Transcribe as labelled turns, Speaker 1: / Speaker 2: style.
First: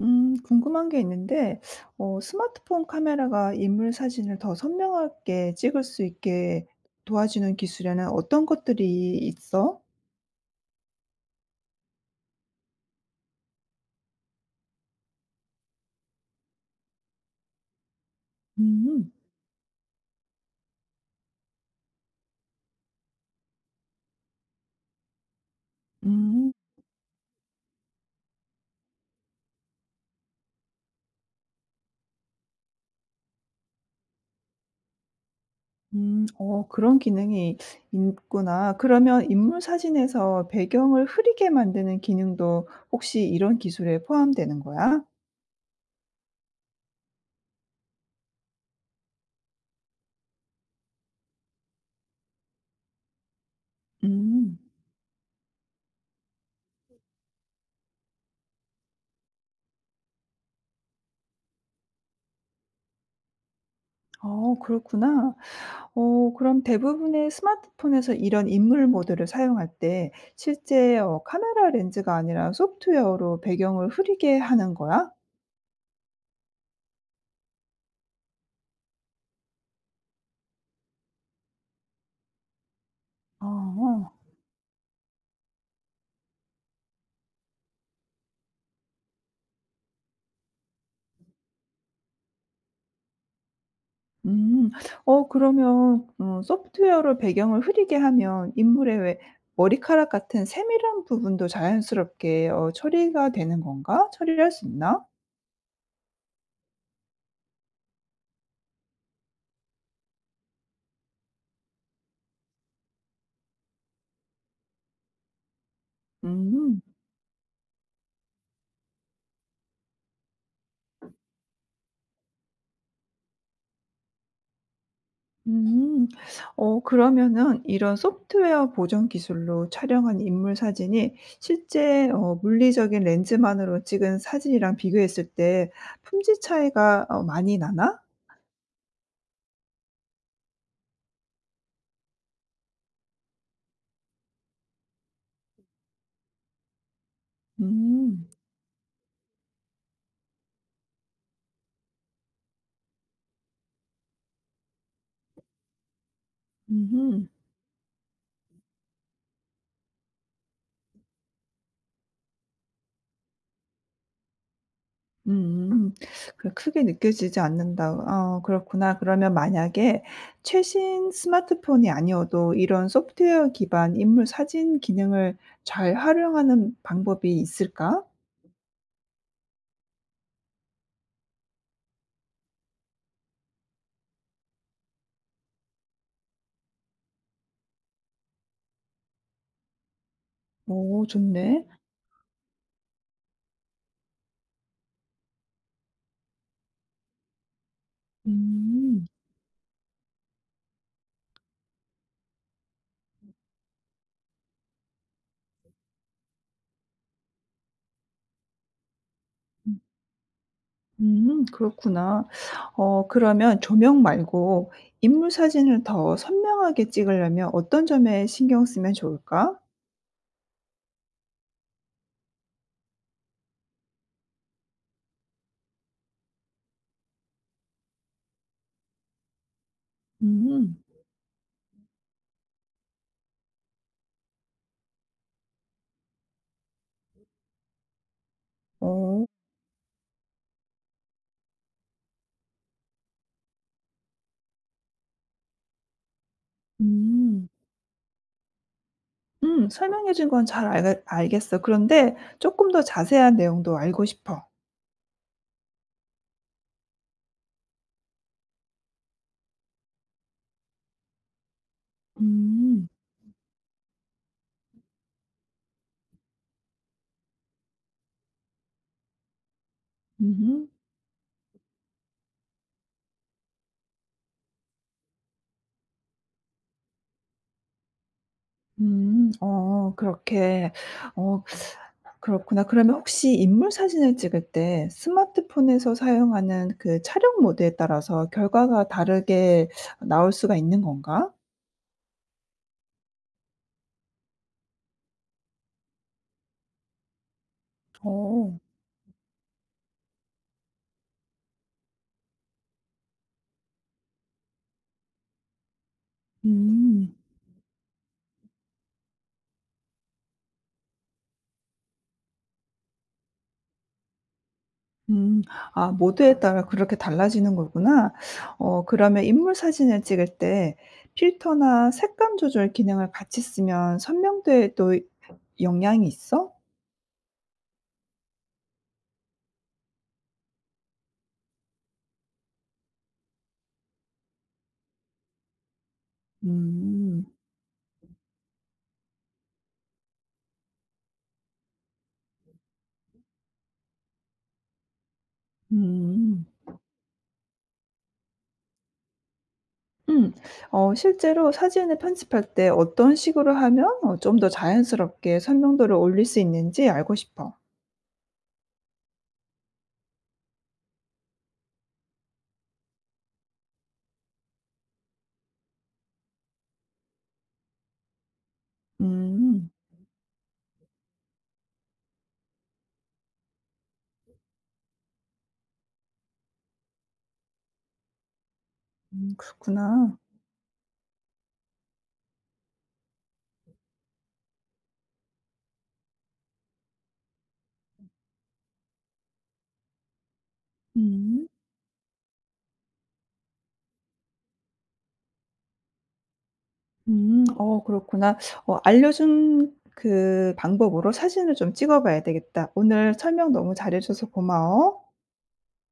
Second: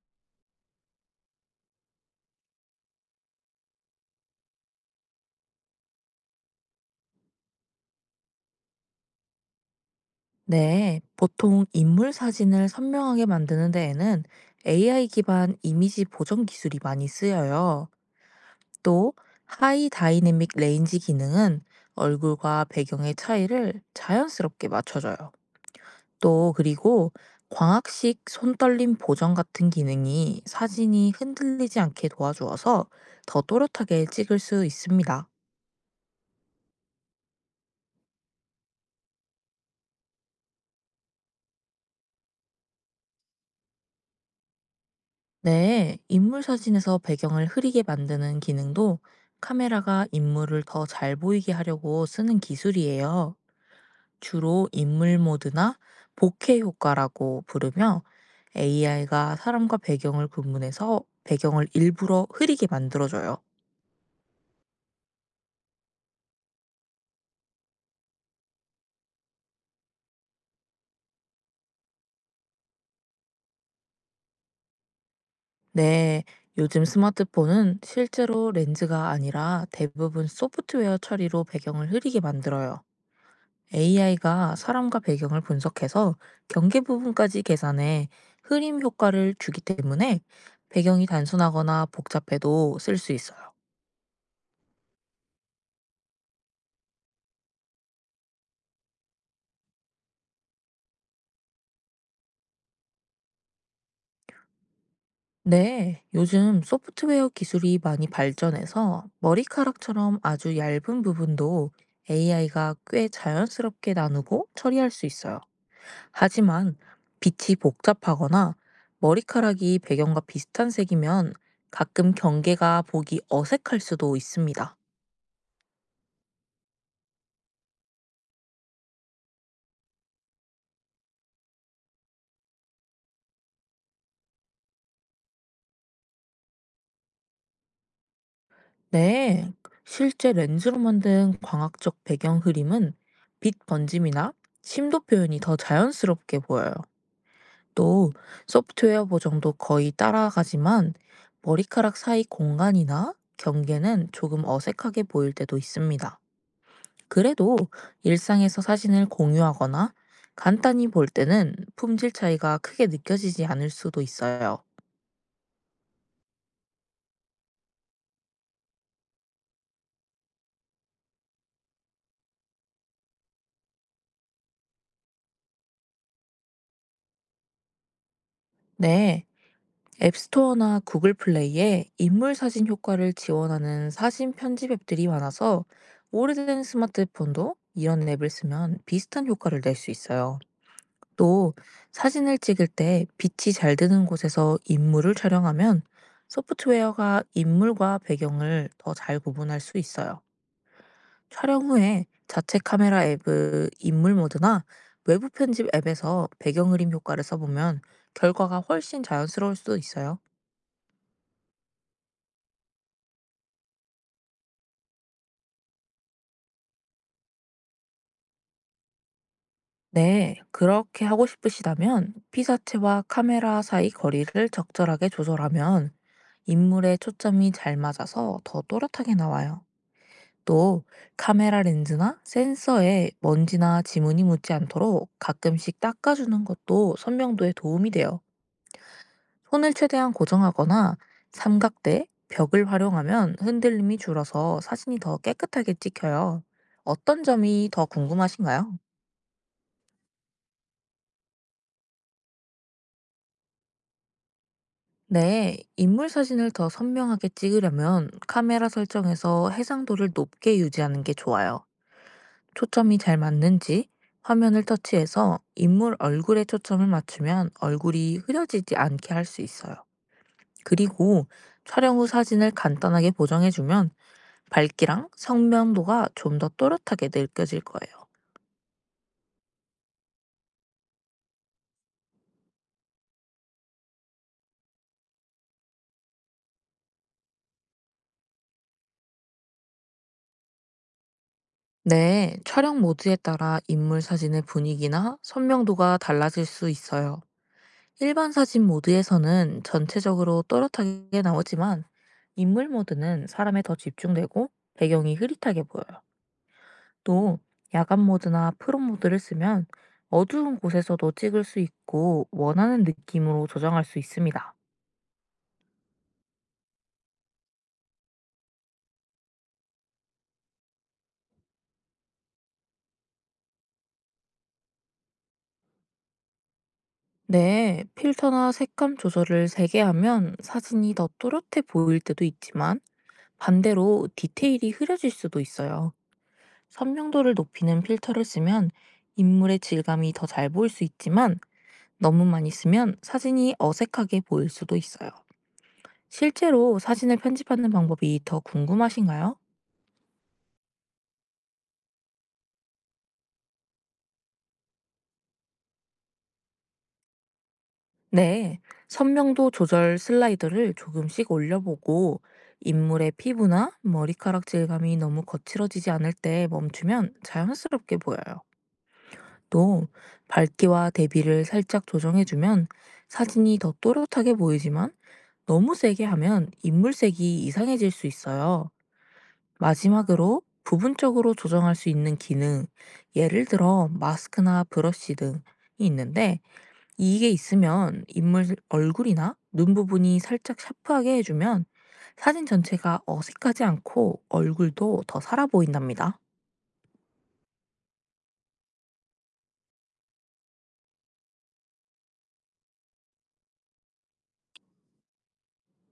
Speaker 1: 궁금한 게 있는데, 스마트폰 카메라가 인물 사진을 더 선명하게 찍을 수 있게 도와주는 기술에는 어떤 것들이 있어?
Speaker 2: 네, 보통 인물 사진을 선명하게 만드는 데에는 AI 기반 이미지 보정 기술이 많이 쓰여요.
Speaker 1: 음.
Speaker 2: 또, 하이 다이내믹 레인지 기능은 얼굴과 배경의 차이를 자연스럽게 맞춰줘요.
Speaker 1: 음.
Speaker 2: 그리고 광학식 손떨림 보정 같은 기능이 사진이 흔들리지 않게 도와주어서 더 또렷하게 찍을 수 있습니다.
Speaker 1: 음. 그런 기능이 있구나. 그러면 인물 사진에서 배경을 흐리게 만드는 기능도 혹시 이런 기술에 포함되는 거야?
Speaker 2: 네, 인물 사진에서 배경을 흐리게 만드는 기능도 카메라가 인물을 더 잘 보이게 하려고 쓰는 기술이에요.
Speaker 1: 음.
Speaker 2: 주로 인물 모드나 보케 효과라고 부르며, AI가 사람과 배경을 구분해서 배경을 일부러 흐리게 만들어줘요.
Speaker 1: 그렇구나. 그럼 대부분의 스마트폰에서 이런 인물 모드를 사용할 때 실제 카메라 렌즈가 아니라 소프트웨어로 배경을 흐리게 하는 거야?
Speaker 2: 네, 요즘 스마트폰은 실제로 렌즈가 아니라 대부분 소프트웨어 처리로 배경을 흐리게 만들어요.
Speaker 1: 어.
Speaker 2: AI가 사람과 배경을 분석해서 경계 부분까지 계산해 흐림 효과를 주기 때문에, 배경이 단순하거나 복잡해도 쓸 수 있어요.
Speaker 1: 음. 그러면 소프트웨어로 배경을 흐리게 하면 인물의 왜 머리카락 같은 세밀한 부분도 자연스럽게 처리가 되는 건가? 처리를 할 수 있나?
Speaker 2: 네, 요즘 소프트웨어 기술이 많이 발전해서 머리카락처럼 아주 얇은 부분도 AI가 꽤 자연스럽게 나누고 처리할 수 있어요. 하지만
Speaker 1: 음.
Speaker 2: 빛이 복잡하거나 머리카락이 배경과 비슷한 색이면, 가끔 경계가 보기 어색할 수도 있습니다.
Speaker 1: 음. 그러면은 이런 소프트웨어 보정 기술로 촬영한 인물 사진이 실제 물리적인 렌즈만으로 찍은 사진이랑 비교했을 때 품질 차이가 많이 나나?
Speaker 2: 네, 실제 렌즈로 만든 광학적 배경 흐림은 빛 번짐이나 심도 표현이 더 자연스럽게 보여요. 또,
Speaker 1: 음.
Speaker 2: 소프트웨어 보정도 거의 따라가지만 머리카락 사이 공간이나 경계는 조금 어색하게 보일 때도 있습니다.
Speaker 1: 음
Speaker 2: 그래도 일상에서 사진을 공유하거나 간단히 볼 때는 품질 차이가 크게 느껴지지 않을 수도 있어요.
Speaker 1: 음. 그 크게 느껴지지 않는다. 그렇구나. 그러면 만약에 최신 스마트폰이 아니어도 이런 소프트웨어 기반 인물 사진 기능을 잘 활용하는 방법이 있을까?
Speaker 2: 네, 앱스토어나 구글 플레이에 인물 사진 효과를 지원하는 사진 편집 앱들이 많아서, 오래된 스마트폰도 이런 앱을 쓰면 비슷한 효과를 낼 수 있어요.
Speaker 1: 오
Speaker 2: 또,
Speaker 1: 좋네.
Speaker 2: 사진을 찍을 때 빛이 잘 드는 곳에서 인물을 촬영하면 소프트웨어가 인물과 배경을 더
Speaker 1: 음.
Speaker 2: 잘 구분할 수 있어요. 촬영 후에 자체 카메라 앱의 인물 모드나 외부 편집 앱에서 배경 그림 효과를 써보면, 결과가 훨씬 자연스러울 수도 있어요.
Speaker 1: 그렇구나. 그러면 조명 말고 인물 사진을 더 선명하게 찍으려면 어떤 점에 신경 쓰면 좋을까?
Speaker 2: 네, 그렇게 하고 싶으시다면 피사체와 카메라 사이 거리를 적절하게 조절하면 인물의 초점이 잘 맞아서 더 또렷하게 나와요.
Speaker 1: 음.
Speaker 2: 또, 카메라 렌즈나 센서에 먼지나 지문이 묻지 않도록 가끔씩 닦아주는 것도 선명도에 도움이 돼요.
Speaker 1: 어.
Speaker 2: 손을 최대한 고정하거나 삼각대, 벽을 활용하면 흔들림이 줄어서 사진이 더 깨끗하게 찍혀요. 어떤
Speaker 1: 음.
Speaker 2: 점이 더 궁금하신가요?
Speaker 1: 설명해 준 건 잘 알겠어. 그런데 조금 더 자세한 내용도 알고 싶어.
Speaker 2: 네, 인물 사진을 더 선명하게 찍으려면 카메라 설정에서 해상도를 높게 유지하는 게 좋아요.
Speaker 1: 음.
Speaker 2: 초점이 잘 맞는지 화면을 터치해서 인물 얼굴에 초점을 맞추면 얼굴이 흐려지지 않게 할 수 있어요.
Speaker 1: 음음. 음.
Speaker 2: 그리고 촬영 후 사진을 간단하게 보정해주면 밝기랑 선명도가 좀 더 또렷하게 느껴질 거예요.
Speaker 1: 그렇게. 어 그렇구나. 그러면 혹시 인물 사진을 찍을 때 스마트폰에서 사용하는 그 촬영 모드에 따라서 결과가 다르게 나올 수가 있는 건가?
Speaker 2: 네, 촬영 모드에 따라 인물 사진의 분위기나 선명도가 달라질 수 있어요. 일반
Speaker 1: 어.
Speaker 2: 사진 모드에서는 전체적으로 또렷하게 나오지만, 인물 모드는 사람에 더 집중되고 배경이 흐릿하게 보여요.
Speaker 1: 음.
Speaker 2: 또, 야간 모드나 프롬 모드를 쓰면 어두운 곳에서도 찍을 수 있고 원하는 느낌으로 조정할 수 있습니다.
Speaker 1: 음. 아 모드에 따라 그렇게 달라지는 거구나. 그러면 인물 사진을 찍을 때 필터나 색감 조절 기능을 같이 쓰면 선명도에도 영향이 있어?
Speaker 2: 네, 필터나 색감 조절을 세게 하면 사진이 더 또렷해 보일 때도 있지만, 반대로 디테일이 흐려질 수도 있어요.
Speaker 1: 음.
Speaker 2: 선명도를 높이는 필터를 쓰면 인물의 질감이 더 잘 보일 수 있지만, 너무만 있으면 사진이 어색하게 보일 수도 있어요.
Speaker 1: 음.
Speaker 2: 실제로 사진을 편집하는 방법이 더 궁금하신가요?
Speaker 1: 음. 실제로 사진을 편집할 때 어떤 식으로 하면 좀 더 자연스럽게 설명도를 올릴 수 있는지 알고 싶어.
Speaker 2: 네. 선명도 조절 슬라이드를 조금씩 올려보고 인물의 피부나 머리카락 질감이 너무 거칠어지지 않을 때 멈추면 자연스럽게 보여요.
Speaker 1: 음.
Speaker 2: 또, 밝기와 대비를 살짝 조정해주면 사진이 더 또렷하게 보이지만, 너무 세게 하면 인물색이 이상해질 수 있어요.
Speaker 1: 그렇구나.
Speaker 2: 마지막으로 부분적으로 조정할 수 있는 기능, 예를 들어 마스크나 브러쉬 등이 있는데, 이게 있으면 인물 얼굴이나 눈 부분이 살짝 샤프하게
Speaker 1: 음.
Speaker 2: 해주면 사진 전체가 어색하지 않고 얼굴도 더 살아 보인답니다.
Speaker 1: 음. 그렇구나. 알려준 그 방법으로 사진을 좀 찍어 봐야 되겠다. 오늘 설명 너무 잘해 줘서 고마워.